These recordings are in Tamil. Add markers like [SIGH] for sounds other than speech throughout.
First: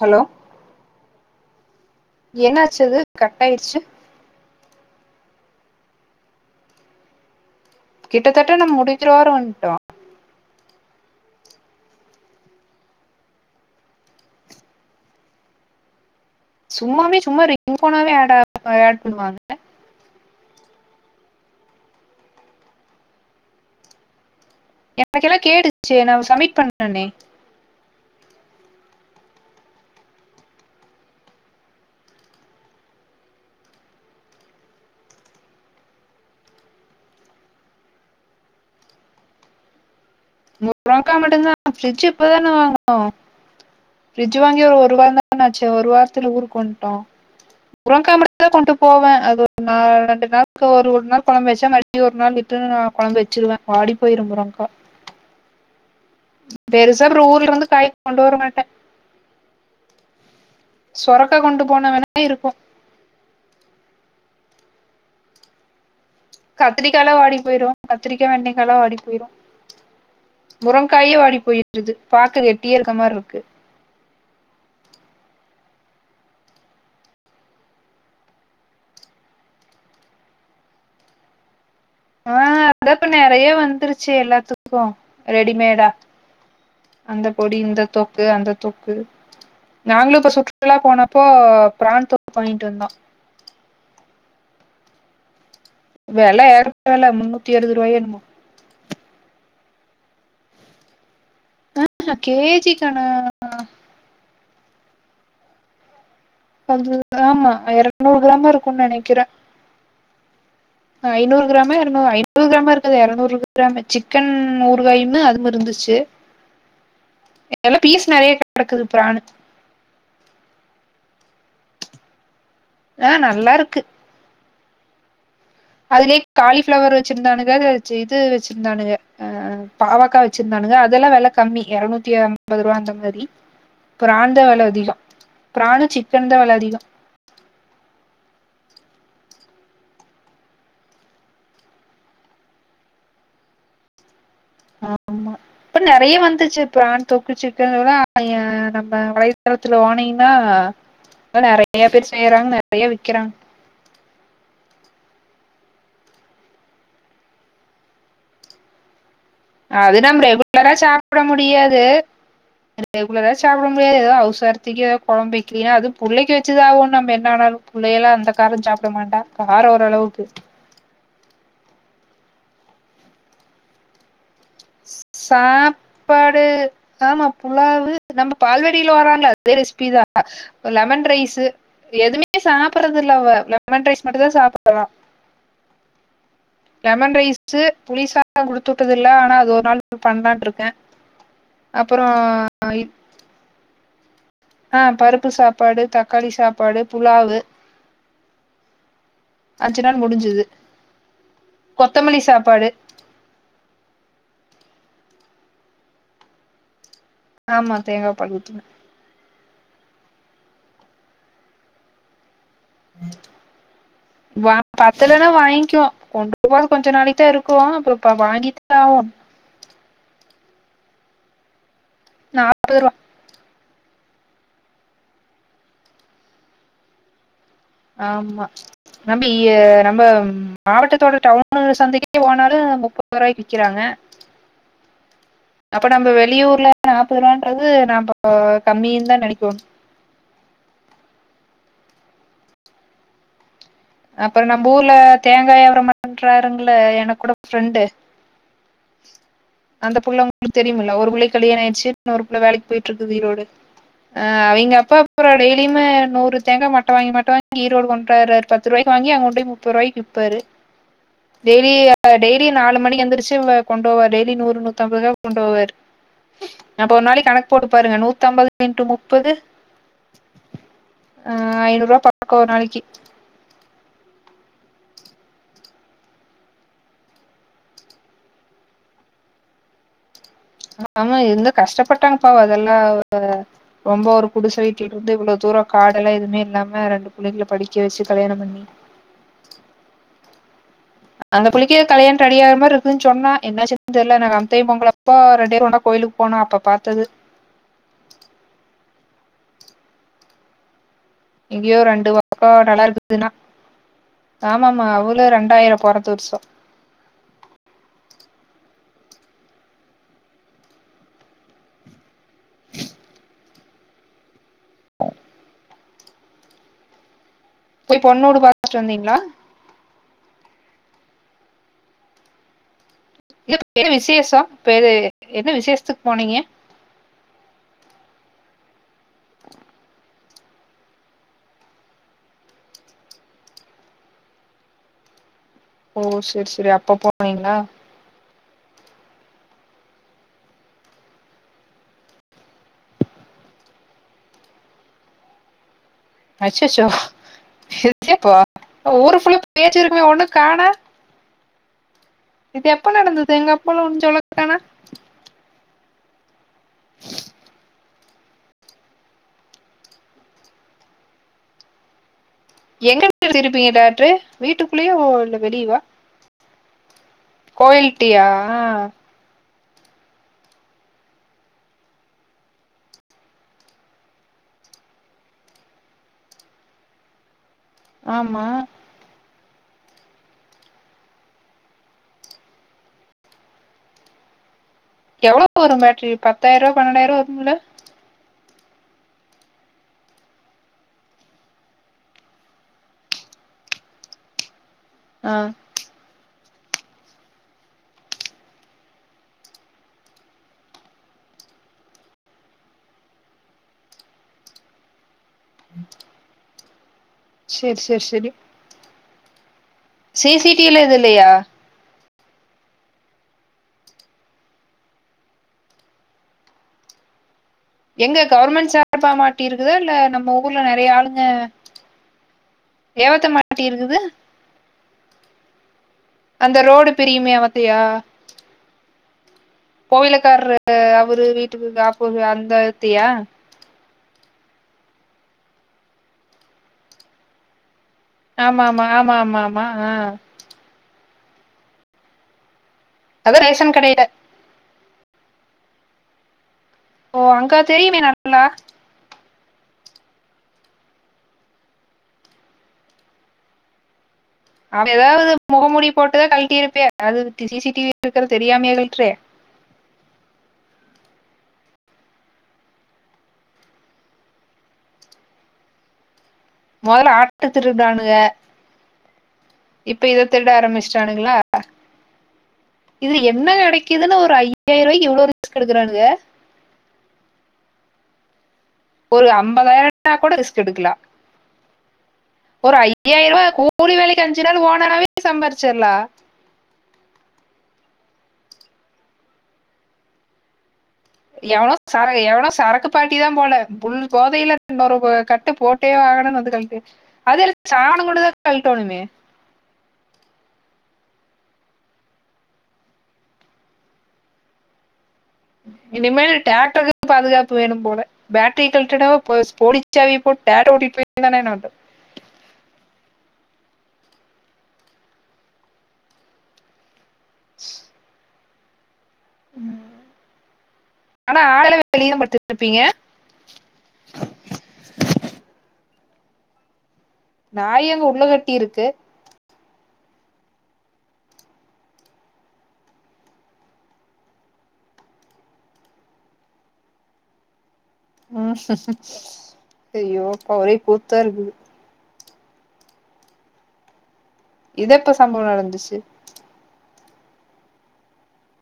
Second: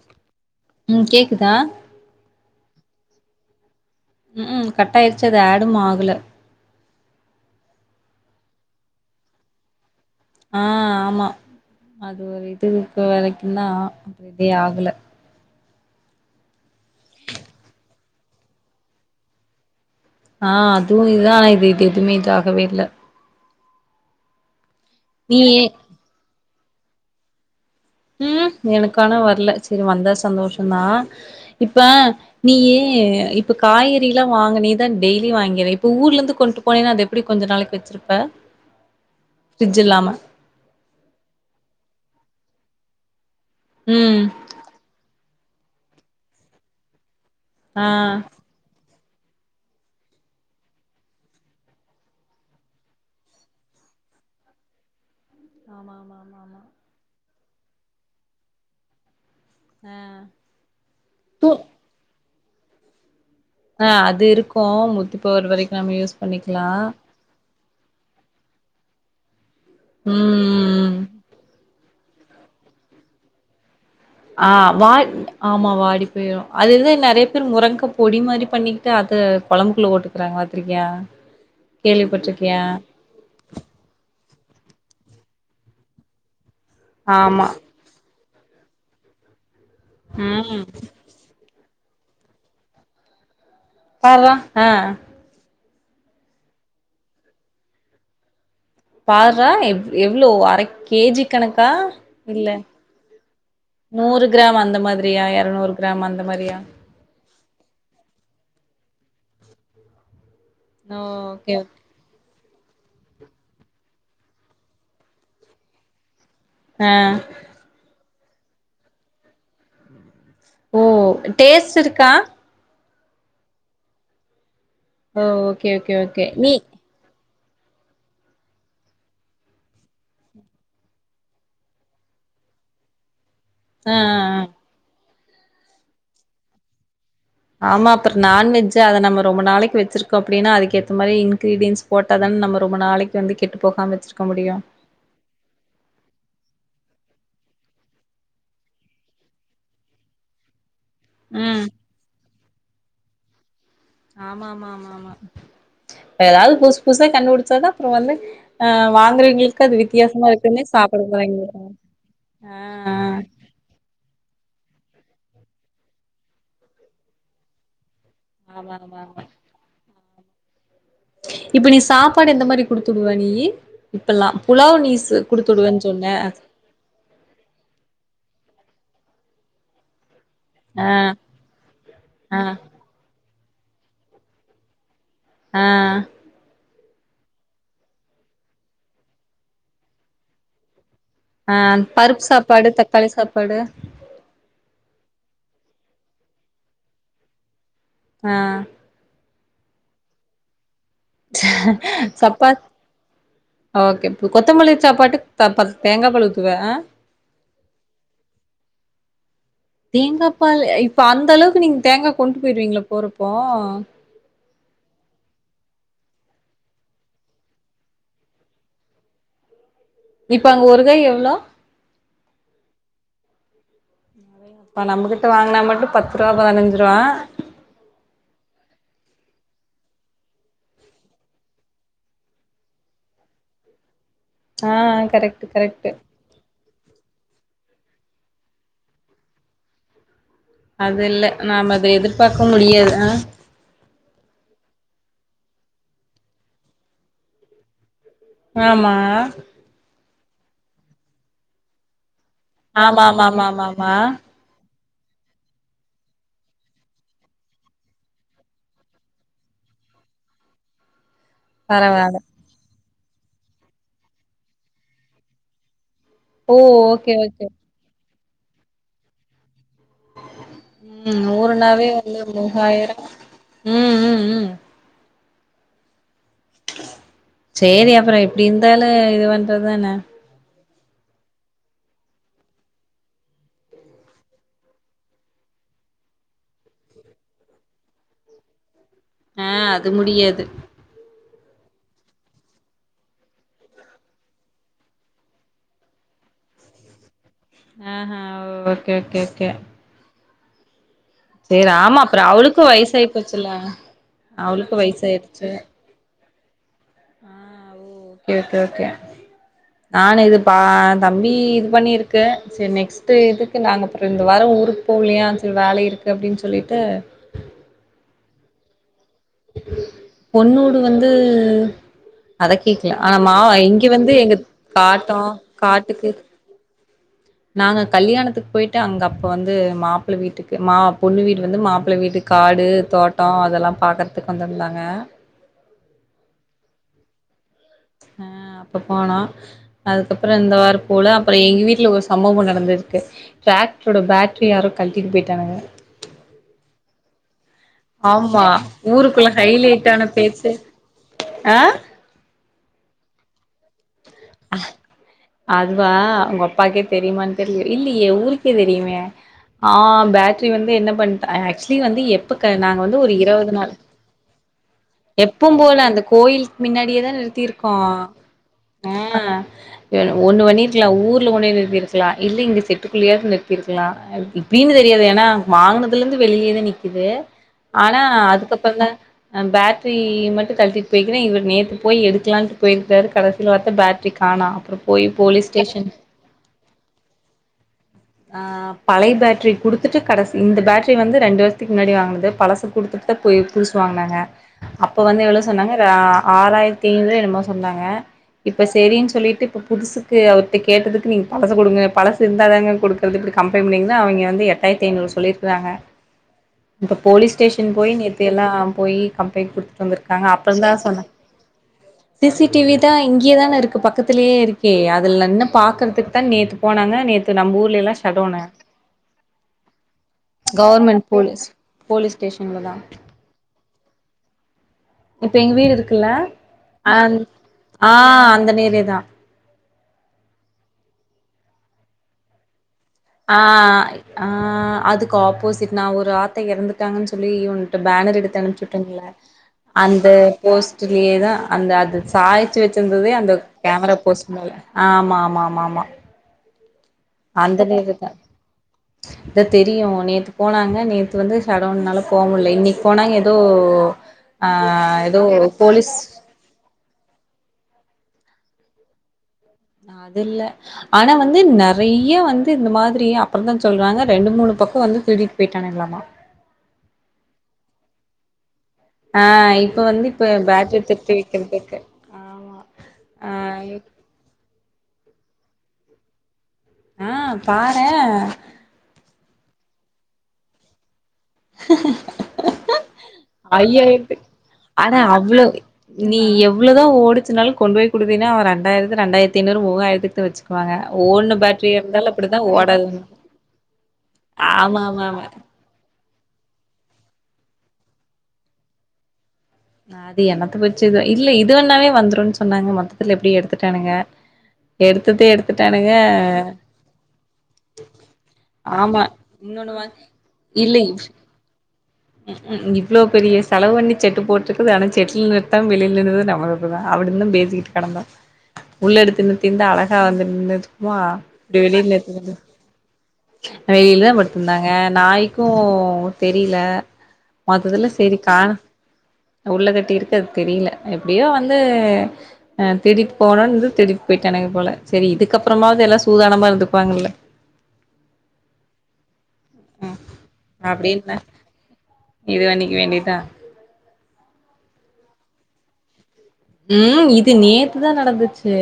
ஹலோ ம் கேக்குதா என்னாச்சது கட் ஆயிடுச்சு ம் ம் கட் ஆயிடுச்சு அது ஏடும் ஆகல கிட்டத்தட்ட நம்ம முடிக்கறோர வன்ட்டோ ஆ ஆமா அது ஒரு இதுக்கு வரைக்குந்தா இதே ஆகல சும்மாவே சும்மா ரிங் போனாவே ஆட் ஆகு ஆட் பண்ணுவாங்க ஆ அதுவு இதா ஆனா இது எதுமே இது ஆகவே இல்ல எனக்கெல்லா நீ ஏ- கேட்டுச்சே நா சப்மிட் பண்ட்டனே ம் எனக்கானா வர்ல செரி வந்தா சந்தோஷந்தா இப்ப நீயு இப்ப காய்கறிலா வாங்க நீதா டெய்லி வாங்கிற இப்ப ஊர்ல இருந்து கொண்டு போனின்னா அது எப்படி கொஞ்ச நாளைக்கு வெச்சுருப்ப ஃப்ரிட்ஜ் இல்லாம முரங்க்கா மட்டுந்தா ஃபிரிட்ஜ் இப்பதான வாங்குனோ ம் ஃப்ரிட்ஜ் வாங் கி ஒரு வாரந்தான ஆச்சு ஒரு வாரத்துல ஊருக்கு வன்ட்டோ ஆ முரங்க்கா ம ட்டுந்தா கொண்டு போவே அது ஒரு நா ரெண்டு நாளக்கி ஒரு நாள் கொழம்பு வெச்சா மறுடி ஒரு நாள் விட்டு நா கொழம்பு வெச்சுருவே வாடிப்போயிரு முரங்க்கா ஆமாமாமாமா பெருசா அப்ற ஊர்ல இருந்து காய் கொண்டு வர மாட்ட ஆ சொரக்கா தூ கொண்டு போனா வேணா இருக்கு ஆ அது இருக்கு முத்தி போற வரைக்கு நம்ம யூஸ் பண்ணிக்கலா கத்திரிக்காலா வாடி போயிரு கத்திரிக்கா வெண்டைக்காலா வாடி போயிரு ம் முரங்க்காயே வாடி போயிடுது பாக்க கெட்டியா இருக்க மார்ருக்கு ஆ வா ஆமா வாடி போயிரு அதெத நெறைய பேர் முரங்க்கா பொடி மாரி பண்ணிட்டு அத கொழம்புக்குள்ள போட்டு க்றாங்க பாத்திருக்கியா [INAUDIBLE] ஆ கேள்விப்பட்ருக்கியா அதான் இப்ப நெறையா வந்துருச்சு எல்லாத்துக்கு ரெடிமேடா அந்த ஆமா பொடி இந்த தொக்கு அந்த தொக்கு நாங்களு இப்ப ம் சுற்றுலா போன ப்போ பிராண் தொக்கு வாங்கிட் வந்தோ பார்ரா அ வெல [UNINTELLIGIBLE] ஏற்றத்தால முன்னூத்தி அருவதுருவாயோ என்னமோ பார்ரா எவ் எவ்ளோ அரக் கே ஜி கணக்கா இல்ல கேஜி கணா நூறு கிராம் அந்த மாதிரியா எறநூறு கிராம் அந்த மாரியா அது ஆமா எறநூறு கிராம இருக்குன் நெனைக்கறே ஓ ஐநூறு ஓகே கிராமா ஓகே ஐநூறு கிராம இருக்கது எறநூறு கிராமு சிக்கன் நூருவாயூமு அதும் இருந்துச்சு அ எல்லா பீஸ் நெறைய கெடக்குது ப்ரானு ஓ டேஸ்ட் இருக்கா ஆ நல்லா இருக்கு ஓ ஓகே ஓகே அதுலே ஓகே நீ காலிஃப்ளவர் வெச்சிருந்தானுங்க [UNINTELLIGIBLE] இது வெச்சிருந்தானுக ஆ பாவக்கா வெச்சிருந்தானுங்க அதல்லா வெல கம்மி இரநூத்தி அம்பது ருவா அந்த மாரி ஆ ப்ரான்தா வெல அதிகோ பிரானு சிக்கன்தா வெல அதிகோ ஆமா அப்பற நான்வெஜ்ஜு அத நம்ம ரொம்ப நாளைக்கு வெச்சிருக்கோ அப்டின்னா அதுக்கு ஏத்த மாரி இன்கிரீடியன்ஸ் போட்டா தான நம்ம ரொம்ப நாளைக்கு வந்து கெட்டு போகாம வெச்சுருக்க முடியு ஆமா இப்ப நெறைய வந்துர்ச்சு இப்ப பிரான் தொக்கு சிக்கன் [UNINTELLIGIBLE] அ நம்ம வலைத்தளத்துல போனீன்னா [INAUDIBLE] ம் நெறைய பேர் செய்றாங்க நெறையா விக்கறாங்க ஆமாம்மாம்மாம்மா எதாவ்து புதுசு புதுசா கண்டுபிடிச்சாதா அப்பறோ வந்து ஆ வாங்கறவீங்களுக் கு அது நம்ம வித்தியாசமா இருக்கன்னே ரெகுலரா சாப்பட சாப்ட [UNINTELLIGIBLE] ஆ உள்ளதா சாப்பட முடியாது எதோ அவ்சார்த்திக்கு எதா கொழம்பு வெக்லினா அது புள்ளக்கி வெச்சதாகுன் நம்ப என்னவேனாலு புள்ளையல்லா அந்த காரஞ் ஆமா சாப்ட ஆமா மாட்டா ஆமா காரோ ஓரளவுக்கு இப்ப நீ சாப்பாடு எந்த மாரி குடுத்தூடுவ நீயி இப்பல்லா புலாவ் நீஸ்ஸு குடுத்துடுவன் சொன்ன சாப்பாடு ஆமா புலாவு நம்ம பால்வாடில வராங்கள அதே ரெசிபி தா [INAUDIBLE] ஆ லெமன் ரைஸு ஆ எதுமே சாப்பட்றதுல்ல அவ லெமன் ரைஸ் மட்டுதா சாப் [INAUDIBLE] அ லெமன் ரைஸு புலி [INAUDIBLE] குடுத்தூட்டதுல்ல அனா அது ஒரு நாள் பண்லான்ருக்க ஆ பருப்பு சாப்பாடு தக்காளி சாப்பாடு ஆ பருப்பு சாப்பாடு தக்காளி சாப்பாடு புலாவு அ அஞ்சு நாள் முடிஞ்சுது கொத்தமல்லி சப்பா சாப்பாடு ஓகே கொத்தமல்லி சாப்பாட்டுக் த பத் தேங்காபாலுத்துவ அ ஆமா தேங்காபால் ஊத்துவ தேங்காப்பால் இப்ப அந்த அளவுக்கு நீங்க தேங்கா கொண்ட்டு போயிடுவீங்கள போறப்போ வா பத்தலன்னா வாங்கிவோ [INAUDIBLE] போறது கொஞ்ச நாளைக்கு தா இருக்கு அப்பறோ இப்ப வாங்கிதா [INAUDIBLE] இப்ப அங்க ஒரு காய் எவ்வளோ நாப்பதுருவா நறையா இப்ப நம்பகிட்ட வாங்கனா மட்டு பத்து ருவா பதினஞ்சு ருவா ஆமா நம்பி நம்ப மாவட்டத்தோட டவுனு சந்தைக்கே போனாலு முப் [INAUDIBLE] ரூபாய் விக்கறாங்க ஆ கரெக்ட்டு கரெக்ட்டு வெளியூர்ல நாப்பது ரூபான்றது நம்போ கம்மினுதா நெனைக்கோனு அது இல்ல நாம அது எதிர்பார்க்கம் முடியாது அப்பற நம்ம ஊர்ல தேங்காயாபாரம் பண்றாருங்கள எனக்கூட ஃப்ரெண்டு ஆமா அந்த புள்ள உங்களுக்கு தெரியும்முல்ல ஒரு புள்ளைக்கி கல்யாண ஆயிருச்சு இன்னொரு புள்ள வேலைக்கு போயிட்டு ஆமா இருக்கு ஆமா ஈரோடு ஆமா ஆமா ஆமா அ ஆ அவங்க அப்பா கூட டெய்லியுமே நூறு தேங்க மட்ட வாங்கி மட்ட வாங்கி ஈரோடு கொண்டுவாராரு பத்து ரூவாய்க்கி வாங்கி அங்க கொண்டே முப்ப ரூவாக்கி விப்பாரு டெய்லி ஆ பரவால்ல டெய் லி நாலு மணிக்கி எந்திரிச்சு வ கொண்டு போவ டெய்லி நூறு நூத்தம்ரூவா கொண்டு போவாரு ஓ அப்ப ஒரு ஓகே நாளைக்கு ஓகே கணக்கு போட்டு பாருங்க நூத்தம்பது இன்டு முப்பது ம் ஆ ஊருனாவே ஐநூறுவா வந்து பக்கோ ஒரு நாளைக்கு மூவாயிரம் ம் ம் ம் செரி அப்பற எப்டி இருந்தாலு இது பண்றதானே ஆமா இருந்த கஷ்டப்பட்டாங்கப் பாவோ அதெல்லா ஓ ரொம்ப ஒரு குடிச வீட்ல இருந்து இவ்ளோ தூரோ காடெல்லா எதுமே இல்லாம ரெண்டு புள்ளைங்கள படிக்க வச்சு கல்யாணம் பண்ணி ஆ அது முடியாது அந்த புள்ளைக்கி கல்யாண ரெடி ஆற மாரி இருக்குன்ன சொன்னா என்னச்சுன்னு தெர்ல நாங்க [UNINTELLIGIBLE] டைம் பொங்கலப்ப ரெண்டு வேறு ஒண்ணா கோயிலுக் போனோ அப்ப பாத்தது ஆ ஹ ஓகே ஓகே ஓகே சேரி எங்கேயோ ஆமா ரெண்டு அப்புறோ பக்கோ அவளுக்கு நல்லா வயசாயி இருந்ததுன்னா போச்சுல்ல ஆமா அவளுக்கு ஆமா அவளு வயசாயிடுச்சு ரெண்டாயிரம் பொறந்து வர்ஷோ ஆ ஓ ஓகே ஓகே ஓகே [UNINTELLIGIBLE] நானு இது பா தம்பி இது பண்ணியிருக்கு செரி நெக்ஸ்ட்டு இதுக்கு நாங்க அப்பற இந்த வார ஊருக் போலையா செரி வேல இருக்கு அப்டின்னு சொல்லிட்டு போய் பொண்ணோடு பாத்துட்டு வந்தீங்களா பொண்ணூடு வந்து அத கேக்ல ஆனா மாவ இல்ல இங்க என்ன வந்து எங்க விசேஷோ பேரு காட்டோ என்ன விசேஷத்துக்கு காட்டுக்கு போனீங்க நாங்க கல்யாணத்துக்கு போயிட்டு அங்க அப்ப வந்து மாப் பிள வீட்டுக்கு மா பொண்ணு வீடு வந்து மாப்பிள வீட்டு காடு தோட்டோ அதெல்லா பாக்குறதுக்கு வந்துருந்தாங்க ஓ செரி செரி அப்ப போனீங்ளா ஆ அப்ப போனோ அதுக்கு அப்பற இந்த வார போல அப்பற எங்க வீட்ல ஒரு சம்பவம் நடந்திருக்கு டிராக்டரோட பேட்ரிய யாரோ கழட்டிட்டு போயிட்டானுங்க அச்சச்சோ அப்போ ஆமா ஊரு ஊருக்குள்ள ஃபுல்லா பேச்சு ஹைலைட் இருக்குமே ஆன ஒண்ணு பேச்சே காணா ஆ இது எப்ப நடந்தது எங்க அப்பால்லா ஒன்னு சொல்லக் அதுவா உங்க அப்பாக்கே தெரியுமான்னு தெரிய இல்லையே ஊருக்கே தெரியுமே ஆ பேட்ரி வந்து என்ன பண்ட் ஆக்சுவலி வந்து எப் ப நாங்க வந்து எங்க ஒரு இருவது இருப்பீங்க நாள் டாக்ட்ரு வீட்டுக்குள்ளேயோ இல்ல எப்போம் போல வெளியவா அந்த கோயில்க் மின்னாடியே தா நிறுத்தியிருக்கோ கோயில்ட்டியா ஆ ஒண்ணு வண்ணியிருக்கலா ஊர்ல கொண்டே நிறுத்திருக்லா இல்ல இங்க செட்டுக்குள்ளயாவது நிறுத்திருக்லா எப்டி அப்டின்னு தெரியாது ஏனா வாங்கினதுல இருந்து வெளியேதா நிக்குது ஆனா ஆமா அதுக்கு அப்பறந்தா பேட்ரி மட்டு கழட்டிட்டு போய்க்கிறே இவர் நேத்து போய் எடுக்கலான்ட்டு போயிருக்கறாரு கடஸ் சில பாத்தா பேட்ரி காணா அப்பற எவ்ளோ வரு பேட்ரி பத்தாயிரருவ பன்னெண்டாயிரருவா வருங்களா ஆ பழைய பேட்டரி குடுத்துட்டு கடசி இந்த பேட்டரி வந்து ரெண்டு வருஷத்துக்கு முன்னாடி வாங்குனது பழசு குடுத்துட்டு ப்ப போய் புதுசுவாங்குனாங்க அப்ப வந்து ஆ எவ்ளோ சொன்னாங்க கா ஆ ஆறாயிரத்தி தீங்கு என்னமோ சொன்னாங்க இப்ப செரின்னு சொல்லிட்டு இப்ப புதுசுக்கு அவர்ட்ட கேட்டதுக்கு நீங்க பழச குடுங்க பழசு இருந்தா தாங்க குடுக் குர்து இப்டி கம்ப்ளைன் பண்ணீங்கன்தா அவிய்ங்க வந்து எட்டாயிரத்து ஐநூறு சொல்லிருக்குறாங்க இப்ப போலீஸ் ஸ்டேஷன் சேரி போய் சேரி நேற்று சேரி எல்லா போயி கம்ப்ளைண்ட் குடுத் சி சி டிவில இது இல்லயா சி சி டிவி தா இங்கேயே தான இருக்கு பக்கத்திலயே இருக்கே அதுல்ல என்ன பாக்கறதுக்கு தா நேத்து போனாங்க நேத்து நம்ம ஊர்லே ல்லா எங்க கவர்மெண்ட் சா ர்பா மாட்டி இருக்குதா இல்ல நம்ம ஊர்ல நெறைய கவர்மெண்ட் ஆளுங்க போலீஸ் போலீஸ் ஸ்டேஷன்ல தா ஏவத்த மாட்டி இருக்குது இப்ப எங்க வீடு இருக்குல்ல அந்த ரோடு அந் பிரியுமே அவத்தையா ஆ அந்த நேரே தா கோவிலக்கார்ரு அவரு வீட்டுக்கு காப்போ அந்த இத்தியா ஆ ஆ ஆ அதுக்கு ஆப்போசிட் நா ஒரு ஆத்த எறந்துட்டாங்கனு சொல்லி உன்ட பேனர் எடுத் எடுத்து ஆமா ஆமா அனுப்புச்சுவிட்டங்கள ஆமா ஆமா ஆமா ஆ அந்த போஸ்ட்லயே தா அந்த அது சாயிச்சு வச்சிருந்ததே அந்த அதா ரேஷன் கேமரா கடையில போஸ் மேல ஆமா ஆமா ஆமா ஆமா ஓ அந்த அங்க நேரு தெரியுமே தா நல்லா இத தெரியு நேத்து போனாங்க நேத்து வந்து சடோன்னால போ முல்ல இன்னைக்கி போனாங்க எதோ அவ ஏதாவது மொகமூடி போட்டுதா கழட்டியிருப்பே அது தி சி சி டிவி இருக்கிற தெரியாமயே ழிழ்ற்றே அது இல்ல ஆனா வந்து நெறைய வந்து இந்த மாதிரி அப்பறோ தா சொல்றாங்க ரெண்டு மூணு பக்கோ வந்து திருடிட்டு போயிட்டானுங்களாமா மொதல்ல ஆட்டு திருடானுங்க ஆ இப்ப வந்து இத இப்ப திருட பேட்டரி திருட்டு வைக்கிறது இருக்கு இதுல என்ன கெடைக்குதுன்னு ஒரு அய் யாயிர ரூவாய்கு இவ்ளோ ரிஸ்க் எடுக்குறானுக ஆ பாரே ஒரு அம்பதாயிரோ நா கூட ரிஸ்க் எடுக்கலா ஒரு ஐயாயிர ரூவா கூலி வேலைக்கு ஐயாயிரத்துக்கு அஞ்சு நாளு ஓனராவே சம்பாச்சிர்லா இவ்ளதா ஒடிச்சினாலு கொண்டு போய் குடுத்தினா அவ ரெண்டாயிரத்து ரெண்டாயத்தி ஐநூறு முவாயிரத்துக்கு வச்சு எவனோ சரக்கு எவனோ சரக்கு ஓடாதுன்னு பார்டி தா போல புள் போதைல ஆமா இன்னொரு ஆமா ப ஆமா கட்டு போட் ட்டே ஆகணு வந்து கழட்டு அது எடுத் சாணோ குடுதா கழட்டோணுமே அது எனக்கு வச்சுதா இல்ல இது வண்ணாவே வந்துருன்னு சொன்னாங்க மொத்தத்துல எப்டி எடுத்துட்டானுங்க எடுத்துட்டு எடுத் இனிமேல் டிராக்டருக்கு பாதுகாப்பு வேணு போல பேட்டரிய ஆமா கழட்டுடோ போச்சு இன்னொன்னு வா போலிச்சாவி போட்டு டிராக்ட்ரு இல்ல ஓட்டிட்டு போய் தான என்ன பண்றது ம் ம் க்கு இவ்வளோ பெரிய செலவு பண்ணி செட்டு போட்டுருக்குது ஆனா செட்டில நிறுத்தாம வெளில நிறுத்து நம்ம தப் அப்டிதா அவனிடந்த பேசிக்கிட்டு கெடந்தா உள்ள எடுத்துன்னு திந்தா அழகா வந்துருந்துனுக்குமா ஆனா இப்டி ஆளை வெளியூர்ல வெளியே தான் இருக்குறது படுத்துருப்பீங்க ரயில்லதா படுத்திருந்தாங்க நாய்க்கு தெரில மொத்தத்துல நாய் அங்க செரி உள்ள கா கட்டி இருக்கு உள்ள கட்டி இருக்கு அது தெரில எப்டியோ வந்து அ திருடிட்டு போனுனு இருந்துது திருடிட்டு போயிட்டானுங்க போல செரி இதுக்கு அப்பறமாவது எல்லா சூதானமா இருந்துப்பாங்கல்ல ம் செய்யோ அப்பா ஓரே கூத்தா அப்டின்னு இருக்குது இது வண்ணிக்க வேண்டியதா இது எப்ப சம்பவோ நடந்துச்சு ம் இது நேத்துதா நடந்துச்சு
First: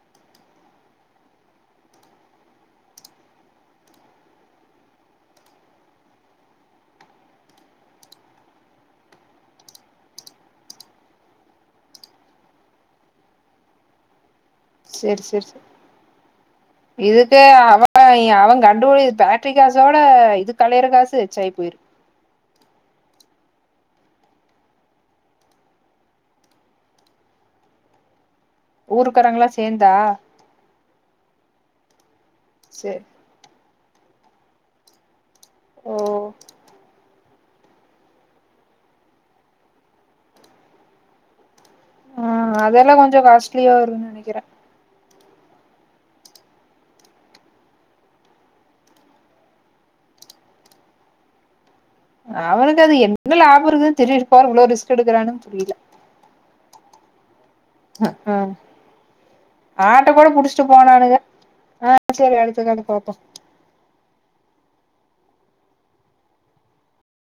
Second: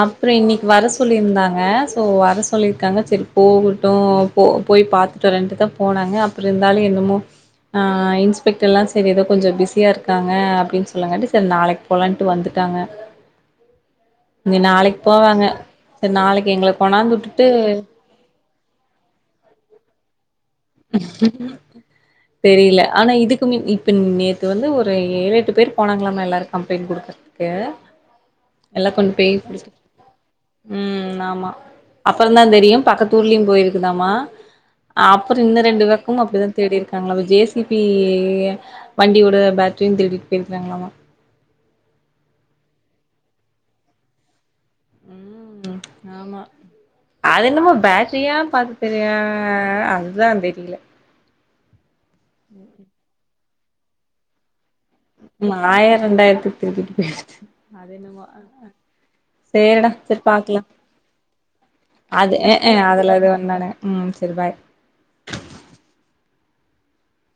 அப்றோ இன்னைக்கு வர சொல்லியிருந்தாங்க ஸோ வர சொல்லியிருக்காங்க செரி போகட்டு போ போய் பாத்துட்டு வரேன்ட்டு தா போனாங்க அப்பறோ இருந்தாலு என்னமோ ஆ இன்ஸ்பெக்ட் எல்லா சரி ஏதோ கொஞ்சோ பிஸியா இருக்காங்க அப்டின் சொல்லாங்கட்டி சர் நாளைக்கு போலான்ட்டு வந்துட்டாங்க இங்க நாளைக்கு சரி போவாங்க சரி சரி செரி நாளைக்கு எங்கல கொணாந்து வுட்டுட்டு [UNINTELLIGIBLE] அவங் கண்டுபுடி பேட்ரி காசோட இது கலையிற காசு எச்சாயி போயிருக்கு தெரியல ஆனா இதுக்கு மின் இப்ப நேத்து வந்து ஒரு ஏழு எட்டு பேர் போனாங்களாமா எல்லாரு கம்ப்ளைண்ட் குடுக்க கே எல்லா கொண்டு போய் ஊருக்காரங்களாம் முடுச்ட்டு சேர்ந்தா ம் ஆமா அப்புறதா தெரியும் சரி பக்கத்துர்லயும் போயிருக்குதாமா ஆ அப்றோ இன்னு ரெண்டு ஓ பக்கமு அப்டிதா தேடிருக்காங்ளா விஜேஸ் இப்பி வண்டியோட பேட்ரியு திருடிட் போயிருக்கிறாங்ளாமா ஆ அதெல்லா கொஞ்சோ காஸ்ட்லியா வருன்னு நெனைக்குறே ம் ஆமா அதென்னமோ பேட்ரியா பாத்து தெரியா அதுதா தெரில அவனுக்கு அது என்ன லாபோ இருக்குன் தெரியிறக்காக இவ்ளோ ரிஸ் ம் ஆயிர ரெண்டாயிரத்துக்கு ஆ [INAUDIBLE] சேரிடா ஆட்ட செரி கூட பாக்கலா புடிச்சிட்டு போனானுங்க அது சரி அடுத்த கத பாப்போ அதுல இது வந்தோனே ம் செரி பாய்